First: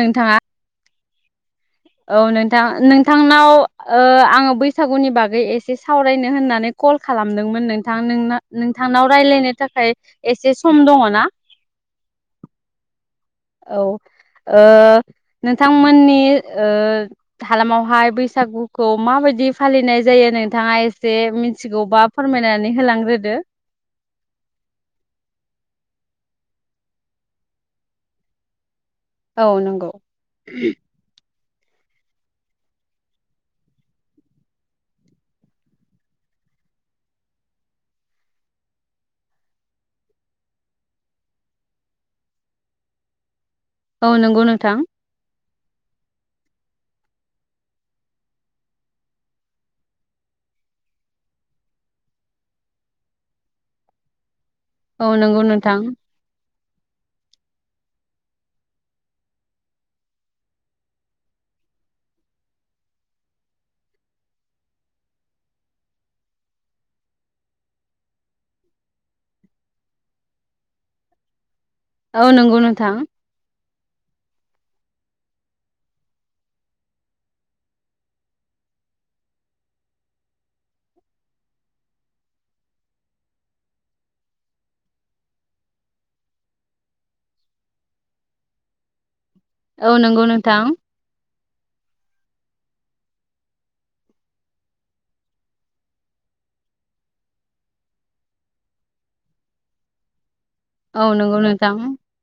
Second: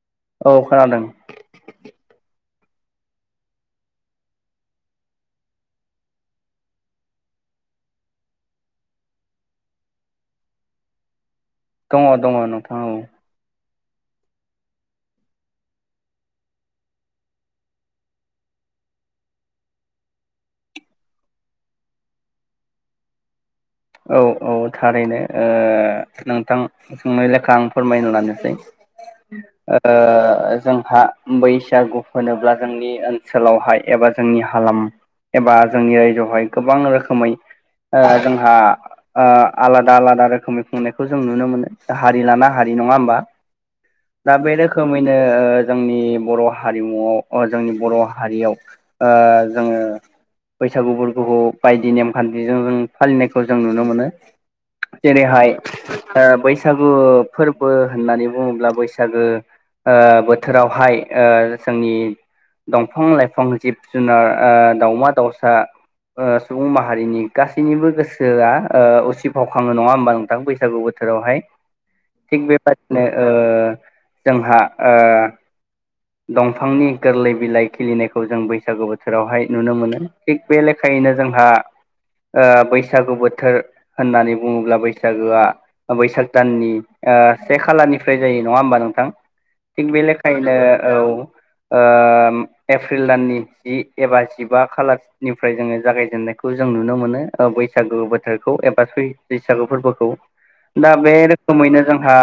नोंथाङा औ खोनादों। औ नोंथां नोंथांनाव आङो बैसागुनि बागै एसे सावरायनो होननानै कल खालामदोंमोन नोंथां नोंनाव नोंथांनाव रायज्लायनो थाखाय एसे सम दङ ना? दङ दङ नोंथां औ औ ओ नोंथांमोननि हालामावहाय ओ बैसागुखौ माबायदि दि फालिनाय जायो नोंथाङा एसे मिथिगौबा फोरमायनानै होलांग्रोदो? औ औ थारैनो ओ नोंथां सोंनाय लेखा आं फोरमायनो लानोसै औ नंगौ ओ जोंहा बैसागु होनोब्ला जोंनि ओनसोलावहाय एबा जोंनि हालाम एबा जोंनि रायजोआवहाय गोबां रोखोमै जोंहा। आलादा आलादा रोखोमनि खुंनायखौ जों नुनो मोनो हारि लाना हारि नङा होमबा औ दा नंगौ बे नोंथां रोखोमैनो जोंनि बर' हारिमुआव जोंनि बर' हारियाव जोङो बैसागु फोरगखौ बायदि नेम खान्थिजों जों फालिनाय जों नुनो मोनो औ नंगौ जेरैहाय नोंथां बै बैसागु फोरबो होननानै बुङोब्ला बैसागो बोथोरावहाय जोंनि दंफां लाइफां जिब जुनार दाउमा दाउसा सुबुं माहारिनि गासैनिबो गोसो बोसोरआ असि फावखाङो नङा होमबा नोंथां बैसागु बोथोरावहाय औ थिग नंगौ नोंथां बेबादिनो जोंहा दंफांनि गोरलै बिलाइ खिलिनायखौ जों बैसागु बोथोरावहाय नुनो मोनो थिग बे लेखायैनो बिदिनो जोंहा बैसागु बोथोर होननानै बुङोब्ला बैसागोआ बैसाग दाननि से खालारनिफ्राय जायो नङा होमबा नोंथां औ थिग बे लेखायैनो औ आ एप्रिल दाननि जि एबा जिबा खालारनिफ्राय जोङो जागायजेननायखौ जों नुनो मोनो बैसागु बोथोरखौ एबा बैसागु फोरबोखौ दा बे नंगौ रोखोमैनो नोंथां जोंहा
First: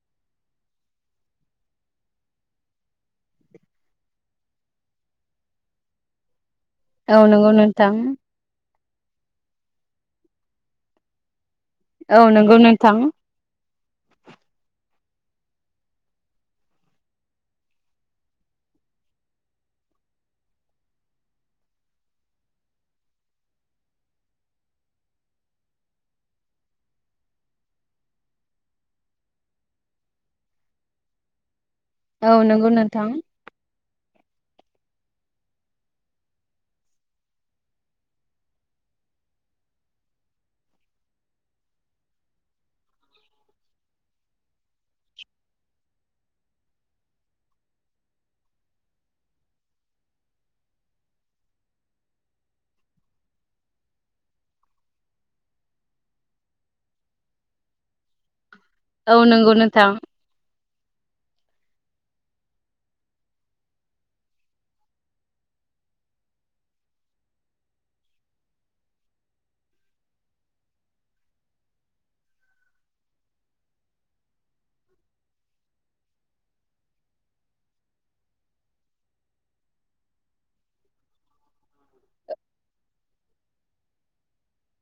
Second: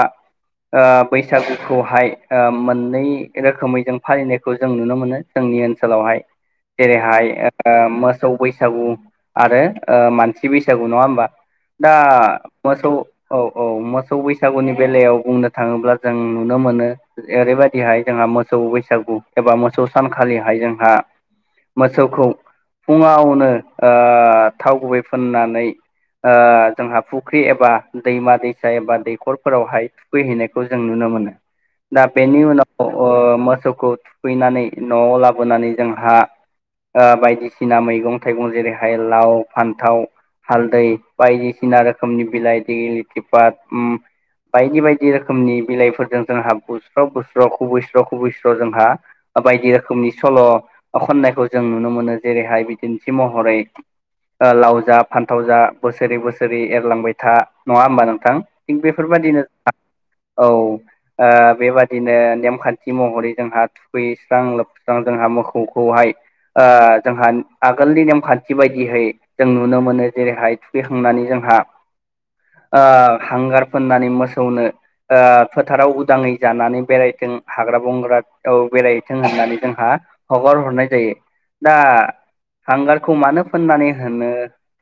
बैसागुखौहाय मोननै रोखोमै जों फालिनायखौ जों नुनो मोनो जोंनि ओनसोलावहाय औ नंगौ जेरैहाय नोंथां मोसौ बैसागु आरो मानसि बैसागु नङा होमबा दा औ नंगौ नोंथां औ नंगौ मोसौ नोंथां औ औ मोसौ बैसागुनि बेलायाव बुंनो थाङोब्ला जों नुनो मोनो ओरैबायदिहाय जोंहा मोसौ बैसागु एबा मोसौ सानखालिहाय जोंहा मोसौखौ फुङावनो थाव गुबै फुननानै जोंहा फुख्रि एबा दैमा दैसा एबा दैखरफोरावहाय थुखैहैनायखौ जों नुनो मोन मोनो दा औ बेनि नंगौ उनाव नोंथां। मोसौखौ थुखैनानै न'आव लाबोनानै जोंहा बायदिसिना मैगं थाइगं जेरैहाय लाव फान्थाव हालदै बायदिसिना रोखोमनि बिलाइ लिगलिथि फात उ बायदि बायदि रोखोमनि बिलाइफोरजों जोंहा बुस्राव बुस्र जोंहा बायदि रोखोमनि सल' खननायखौ जों नुनो मोनो जेर रैहाय बिदिन्थि महरै लाव जा फान्थाव जा बोसोरै बोसोरै एरलांबाय था नङा होमबा नोंथां थिग औ बेफोरबायदिनो नंगौ नोंथां औ बेबादि बिदिनो नेमखान्थि महरै जोंहा थुखैस्रां लोबस्रां जोंहा मोसौखौहाय जोंहा आगोलनि नेमखान्थि बायदियै जों नुनो मोनो जेरैहाय थुखैखांनानै जों हा हांगार फोननानै मोसौनो फोथाराव उदाङै जानानै बेरायथों हाग्रा बंग्रा औ बेरायथों होननानै जोंहा हगार हरनाय जायो दा हांगारखौ मानो फोननानै होनो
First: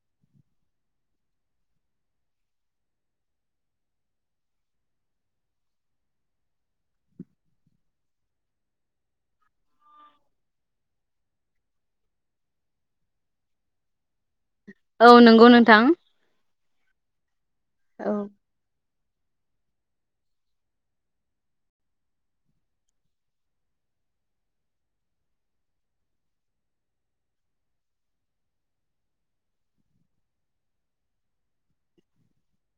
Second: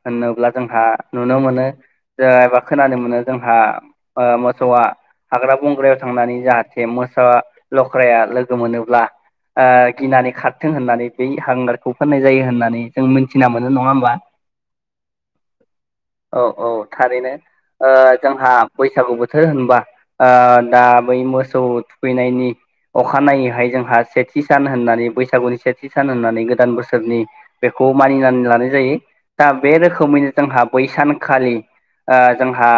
होनोब्ला जोंहा नुनो मोनो खोनानो मोनो जोंहा मोसौआ हाग्रा बंग्रायाव थांनानै जाहा मोसा लख्राया लोगो मोनोब्ला गिनानै खारथों होननानै बै हांगारखौ फोननाय जायो होननानै जों मिथिना मोनो नङा होमबा औ नंगौ नोंथां औ औ थारैनो जोंहा बैसागु बोथोर होनबा दा बै मोस मोसौ थुखैनायनि अखानायैहाय जोंहा सेथि सान होननानै बैसागुनि सेथि सान होननानै गोदान बोसोरनि बेखौ मानिनानै लानाय जायो दा बे रोखोमैनो जोंहा बै सानखालि जोंहा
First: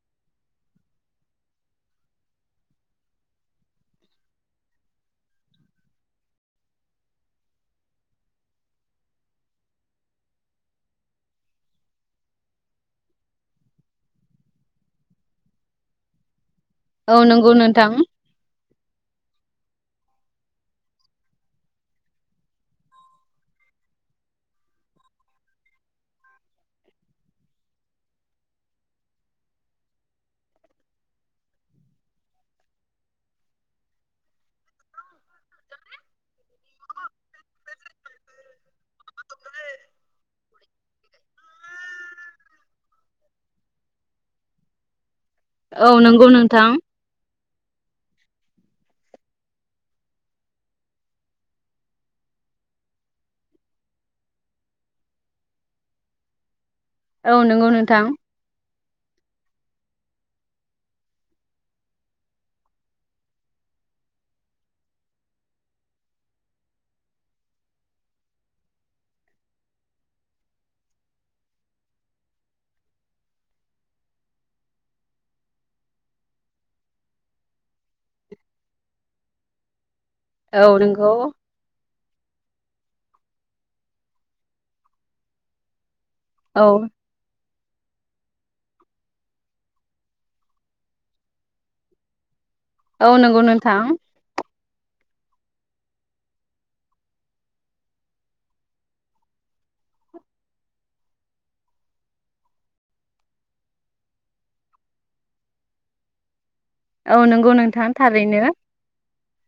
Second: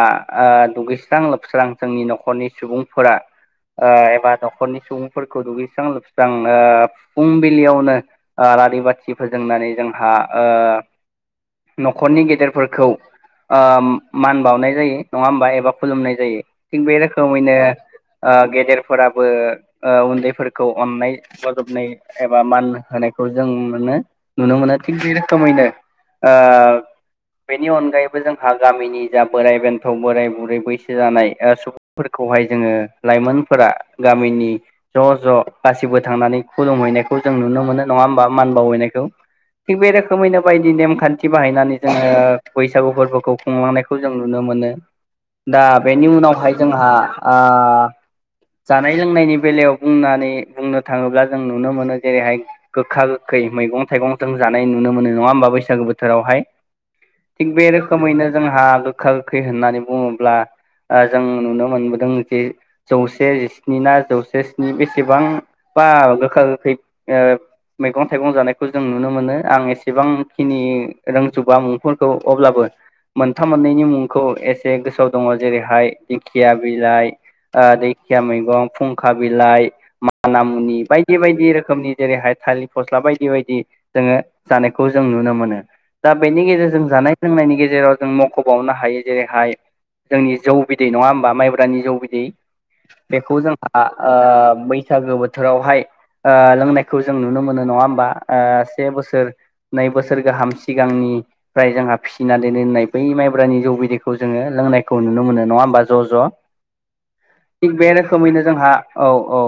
दुगैस्रां लोबस्रां जोंनि न'खरनि सुबुंफोरा एबा न'खरनि सुबुंफोरखौ दुगैस्रां लोबस्रां फुंबिलियावनो आलारि बाथि फोजोंनानै जोंहा न'खरनि गेदेरफोरखौ मान बावनाय जायो नङा होमबा एबा खुलुमनाय जायो थिग बे औ नंगौ रोखोमैनो नोंथां फोराबो उन्दैफोरखौ अननाय बजबनाय एबा मान होनायखौ जों नुनो मोनो थिग बे रोखोमैनो बेनि अनगायैबो जोंहा गामिनि जा बोराय बेन्थ' बोराय बुरै बैसो जानाय सुबुंफोरखौ खौहाय जोङो लाइमोन फोरा गामिनि ज' ज' गासिबो थांनानै खुलुमहैनायखौ जों नुनो मोनो नङा होमबा मान बावयैनायखौ थिग बे रोखोमैनो बायदि नेमखान्थि बाहायनानै जोङो बैसागु फोरबोखौ खुंलांनायखौ जों नुनो मोनो। दा औ बेनि नंगौ उनावहाय नोंथां जोंहा आ जानाय लोंनायनि बेलायाव बुंनानै बुंनो थाङोब्ला जों नुनो मोनो जेरैहाय गोखा गोखै मैगं थाइगं जों जानाय नुनो मोनो नङा होमबा बैसागो बोथोरावहाय औ थिग बे नंगौ नोंथां रोखोमैनो जोंहा गोखा गोखै होननानै बुङोब्ला जों नुनो मोनबोदों जे जौ से जिस्नि ना जौसे स्नि बेसेबां बा गोखा गोखै मैगं थाइगं जानायखौ जों नुनो मोनो आं एसेबांखिनि रोंजोबा मुंफोरखौ अब्लाबो मोनथाम मोननैनि मुंखौ एसे गोसोआव दङ' जेरैहाय दिंखिया बिलाइ ओ दै खिया मैगं फुंखा बिलाइ माना औ मुनि नंगौ बायदि बायदि रोखोमनि जेरैहाय थालिर फस्ला बायदि बायदि जोङो जानायखौ जों नुनो मोनो दा बेनि औ गेजेरजों जानाय-लोंनायनि गेजे जेराव जों मख'बावनो हायो जेरैहाय जोंनि जौ बिदै नङा होमबा माइब्रानि जौ बिदै औ बेखौ नंगौ नोंथां जोंहा ओ बै बैसागो बोथोरावहाय ओ लोंनायखौ जों नुनो मोनो नङा होमबा ओ से बोसोर नै बोसोर गाहाम सिगांनिफ्राय जोंहा फिसिनानै दोनो होननाय बै माइब्रानि जौ बिदैखौ जोङो लोंनाय खौ नुनो मोनो नङा होमबा ज' ज' औ नों थिग बे रोखोमैनो जोंहा औ औ ओ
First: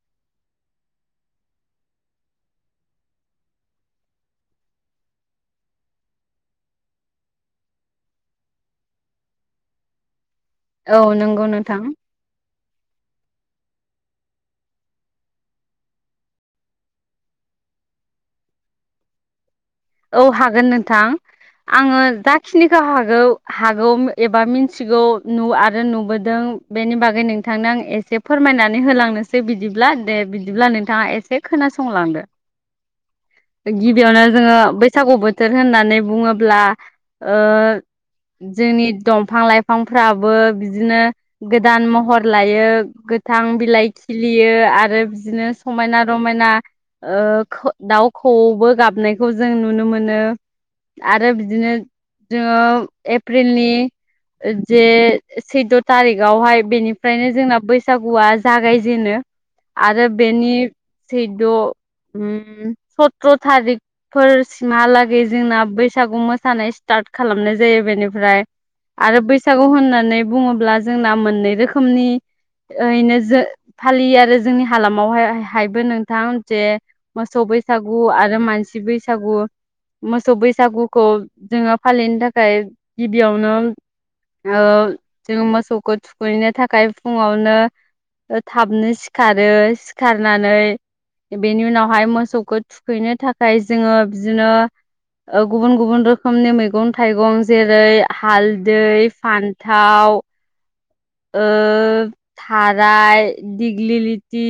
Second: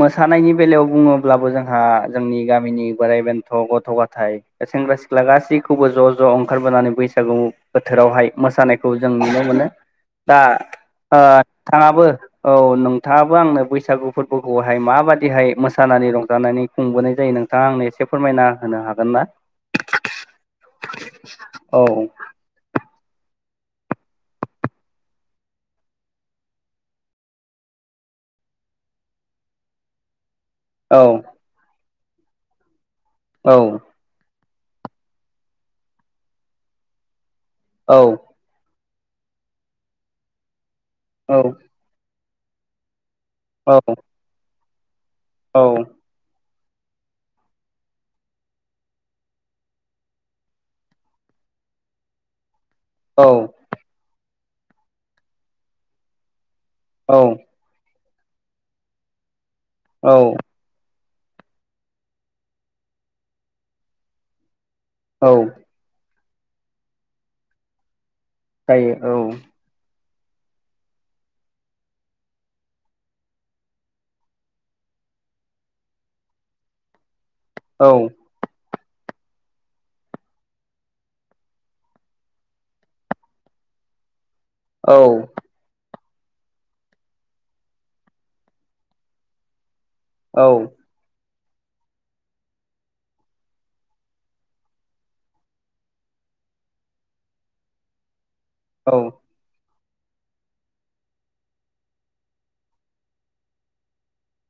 मोसानायनि बेलायाव बुङोब्लाबो जोंहा जोंनि गामिनि बोराइ बेन्थ' गथ' गथाय सेंग्रा सिख्ला गासैखौबो ज' ज' ओंखारबोनानै बैसागु बोथोरावहाय मोसानायखौ जों नुनो मोनो दा औ ओ नंगौ नोंथां थाङाबो औ नों थाङाबो आंनो बैसागु फोरबोखौहाय माबादिहाय मोसानानै रंजानानै खुंबोनाय जायो नोंथाङा आंनि एसे फोरमायना होनो हागोन ना? औ हागोन नोंथां औ आङो जाखिनिखौ हागोन गौ हागौ एबा मिनथिगौ नु आरो नुबोदों बेनि बागै नोंथांनो आं ए से फोरमायनानै होलांनोसै बिदिब्ला दे बिदि बिदिब्ला औ नोंथाङा एसे खोनासंलांदो औ गिबियावनो जोङो बैसागु बोथोर होननानै बुङोब्ला ओ औ जोंनि दंफां-लाइफांफ्राबो बिदिनो औ गोदान महर लायो गो थां औ बिलाइ खिलियो आरो बिदिनो समायना-रमायना ओ खौ दाउ खौऔबो गाबनायखौ जों नुनो मोनो आरो बिदिनो जोङो औ एप्रिलनि जे सैद' थारिखआवहाय बेनिफ्रायनो औ जोंना बै सागुआ जागायजेनो आरो औ बेनि सैद' ओम सत्र' थारिखफोर सिमहालागै औ जोंना बैसागु मोसानाय स्टार्ट खालामनाय जायो बेनि फ्राय जायो आरो औ बैसागु होननानै बुङोब्ला जोंना मोननै रोखोमनि ओरैनो जों फालियो आरो जोंनि हालामावहाय हायबो नोंथां जे मोसौ बैसागु औ आरो मानसि बैसागु मोसौ बैसागुखौ जोङो फालिनो थाखाय गिबियावनो ओ औ जोङो मोसौखो थु खैनो थाखाय फुङावनो ओ थाबनो सिखारो। सिखारनानै औ बेनि उनावहाय मोसौखौ थुखैनो था खाय जोङो बिदिनो ओ गुबुन गुबुन रोखोमनि मैगं-थाइगं जेरै हालदै औ फान्थाव ओ थाराय दिग्लिलिथि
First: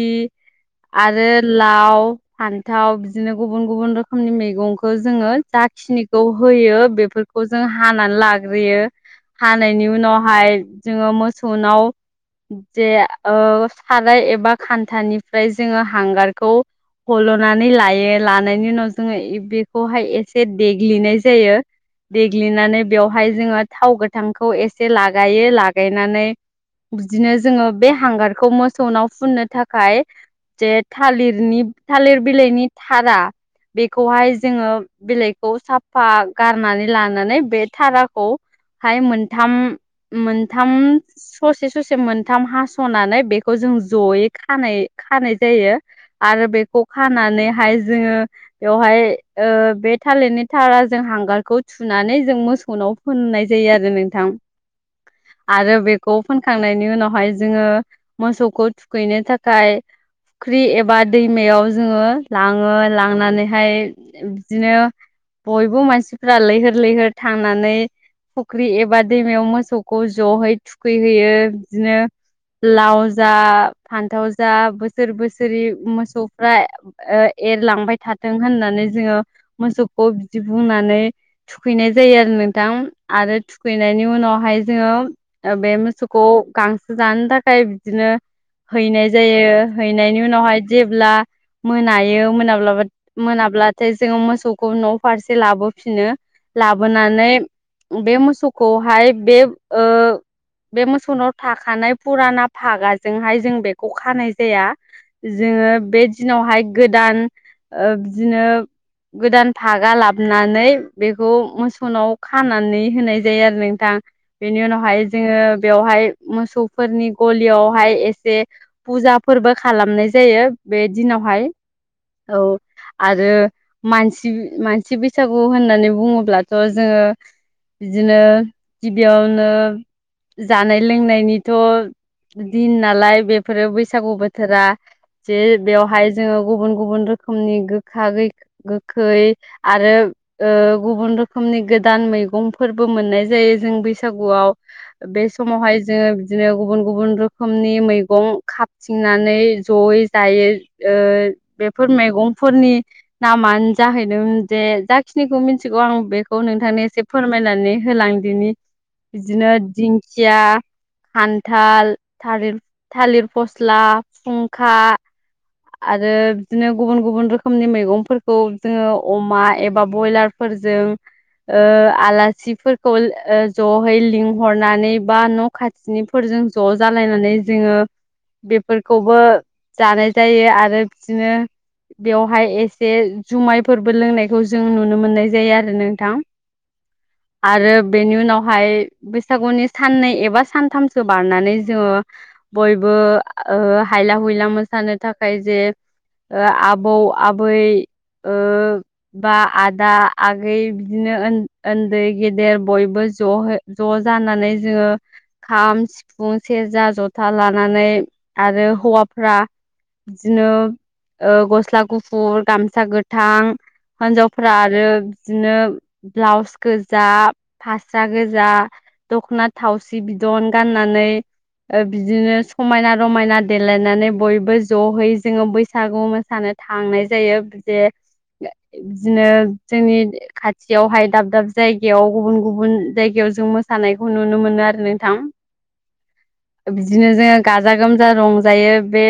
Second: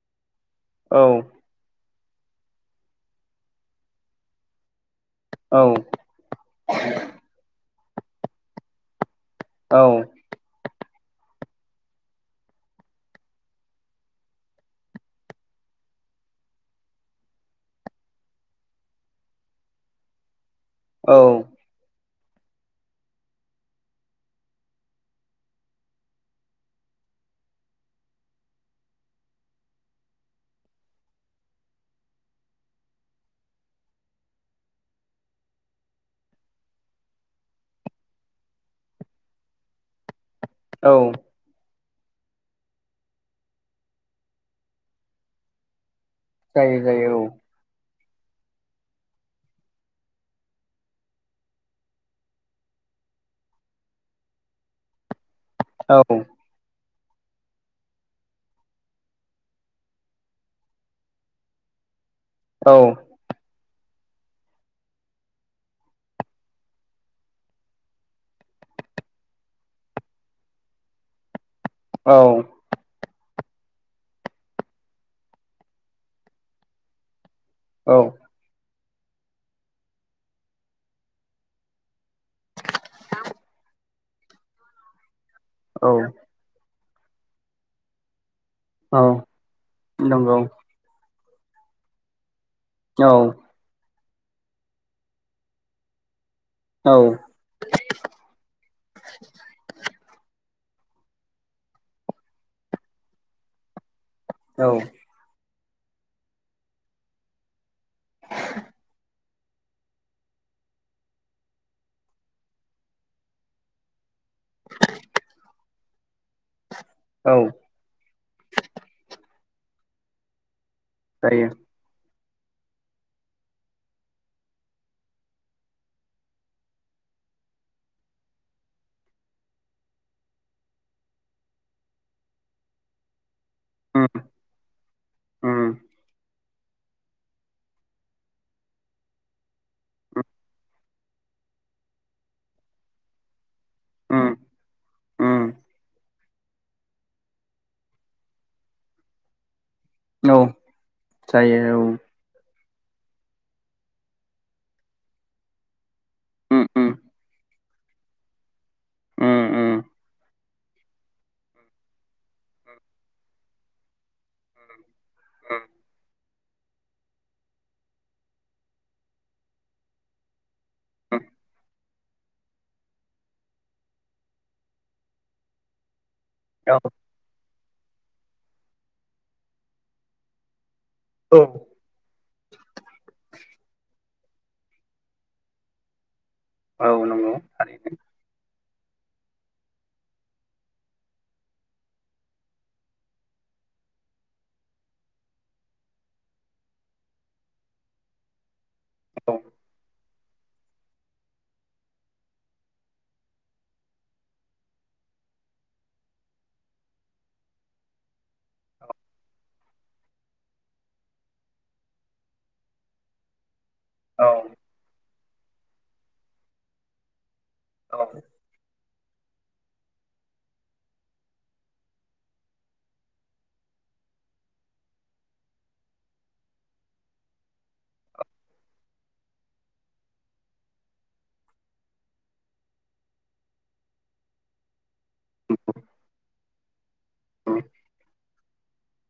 औ आरो लाव फान्थाव बिदिनो गुबुन गुबुन रोखोमनि मैगं खौ जोङो औ जाखिनिखौ होयो बेफोरखौ जों हानानै लाग्रोयो हानायनि औ उनावहाय जोङो मोसौनाव जे ओ साराय एबा खान्थानिफ्राय जोङो हांगारखौ हल'नानै लायो लानायनि उनाव जोङो बेखौहाय एसे औ देग्लिनाय जायो। देग्लिनानै बेवहाय जोङो थाव गोथांखौ एसे लागायो लागायनानै बिदिनो जोङो बे हांगारखौ मोसौनाव फुननो थाखाय जे थालिरनि थालिर बिलाइनि थारा बेखौहाय जोङो बिलाइखौ साफा गारनानै लानानै बे थाराखौ हाय मोनथाम मोनथाम औ स'से ससे मोनथाम हास'नानै बेखौ जों जयै खानाय खानाय जायो। आरो जायो बेखौ जायो खानानैहाय जोङो बेवहाय ओ बे थालिरनि थारा जों हांगारखौ थुनानै जों मोसौनाव फुन नाय जायो आरो नोंथां आरो औ बेखौ फुनखांनायनि उनाव हाय जोङो मोसौखौ थुखैनो थाखाय फुख्रि एबा दैमायाव जोङो लाङो औ लांनानैहाय बिदिनो बयबो मानसिफ्रा लैहोर लैहोर थांनानै फुख्रि एबा दैमायाव मोसौखौ जयै थुखैहोयो बिदिनो औ लाव जा फान्थाव जा बोसोर बोसोरै मोसौफ्रा एरलांबाय औ थाथों होननानै जोङो मोसौखौ बिदि बुंनानै थुखैनाय जायो आरो नोंथां आरो थुखैनायनि उनावहाय जोङो बे औ मोसौखौ गां जानो थाखाय बिदिनो औ हैनाय जायो हैनायनि नंगौ उनावहाय जेब्ला मोनायो मोनाब्ला औ मोनाब्लाथाय जोङो मोसौखौ न' फारसे लाबोफिनो औ लाबोनानै बे मोसौखौहाय बे ओ बे मोसौनाव थाखानाय फुराना भागाजोंहाय जों बेखौ खानाय जाया औ जोङो बे दिनावहाय गोदान ओ बिदिनो गोदान फागा लाबनानै बेखौ मोसौनाव खानानै होनाय जायो आरो नोंथां। बेनि उनावहाय जोङो बेवहाय मोसौफोरनि औ गलियावहाय एसे फुजा फोरबो खालामनाय जायो बे दिनावहाय जायो औ आरो मानसि मानसि बैसागु होननानै बुङोब्लाथ' जोङो बिदिनो गिबियावनो जानाय लोंनायनिथ' दिन नालाय बे फोरो उम बैसागु बोथोरा जे उम बेवहाय जोङो गुबुन गुबुन रोखोमनि गोखा गोखै आरो गुबुन रोखोमनि गोदान मैगंफोरबो मोननाय जायो जों उम बैसागुआव बे उम समावहाय जोङो बिदिनो गुबुन गुबुन रोखोमनि मैगं खाबथिंनानै जयै औ जायो जायो औ बेफोर मैगंफोरनि नामानो जाहैदोंमोन जे जाखिनिखौ मिथिगौ आं बेखौ उम नोंथांनो उम एसे फोरमायनानै होलांदिनि उम बिदिनो उम दिंखिया खान्थाल थालिर थालिर फस्ला फुंखा आरो बिदिनो गुबुन गुबुन रोखोमनि मैगंफोरखौ जोङो अमा एबा बयलार फोरजों ओ आलासिफोरखौ जयै लिंहरनानै बा न' खाथिनि फोरजों ज' औ जालायनानै जोङो बेफोरखौबो जानाय जायो आरो बिदिनो औ बेवहाय एसे जुमाय फोरबो लोंनायखौ जों नुनो मोननाय जायो आरो नोंथां औ नंगौ आरो थारैनो बेनि उनावहाय बैसागुनि साननै एबा सानथामसो बारनानै जोङो बयबो ओ हायला हुइला मोसानो थाखाय जे आबौ आबै ओ बा औ आदा आगै बिदिनो उन्दै गेदेर बयबो ज' ज' जानानै जोङो खाम सिफुं सेरजा जथा लानानै आरो हौवाफ्रा बिदिनो गस्ला गुफुर गामसा गोथां औ हिनजावफोरा आरो बिदिनो ब्लाउस गोजा औ फास्रा गोजा दख'ना थावसि बिदन गाननानै बिदिनो समायना रमायना देलायनानै बयबो जहै जोङो बैसागु मोसानो थांनाय जायो बि जे बिदिनो जोंनि खाथियावहाय दाब दाब जायगायाव गुबुन गुबुन जायगायाव जों मोसानायखौ नुनो मोनो आरो नों थां बिदिनो जोङो गाजा गोमजा रंजायो बे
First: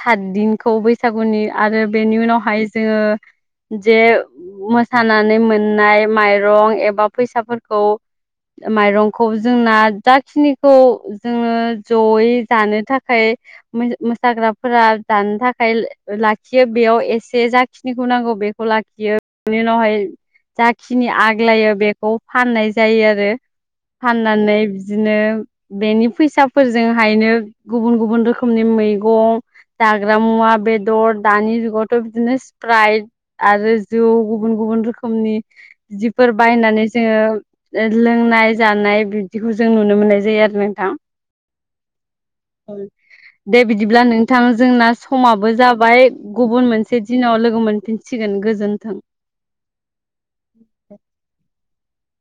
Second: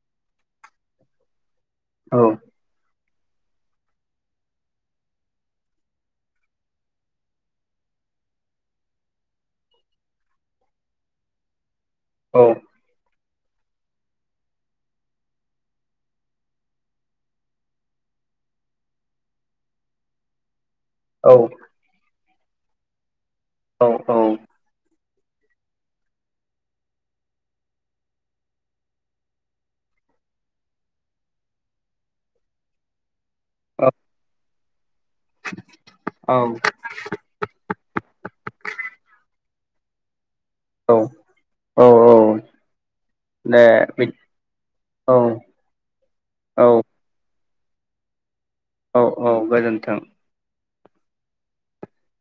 सात दिनखौ बैसागुनि आरो बेनि उनावहाय जोङो जे मोसानानै मोननाय माइरं एबा फैसाफोरखौ माइरंखौ जोंना जाखिनिखौ जोङो जयै जानो थाखाय मोसाग्रा फोरा जानो थाखाय लाखियो बेयाव एसे जाखिनिखौ नांगौ बेखौ लाखियो बेनि उनावहाय जाखिनि औ आग्लायो बेखौ फाननाय जायो आरो औ फाननानै बिदिनो बेनि फैसाफोरजोंहायनो गुबुन गुबुन रोखोमनि मैगं जाग्रा मुवा बेदर दानि जुगावथ' बिदिनो सिप्राइट आरो जौ गुबुन गुबुन रोखोम खोमनि इदिफोर बायनानै जोङो लोंनाय जानाय बिबदिखौ जों नुनो मोननाय जायो आरो नोंथां औ दे बिदिब्ला नों थां जोंना औ समाबो जाबाय गुबुन औ मोनसे दिनाव लोगो मोनफिनसिगोन गो औ औ गोजोनथों [inaudible]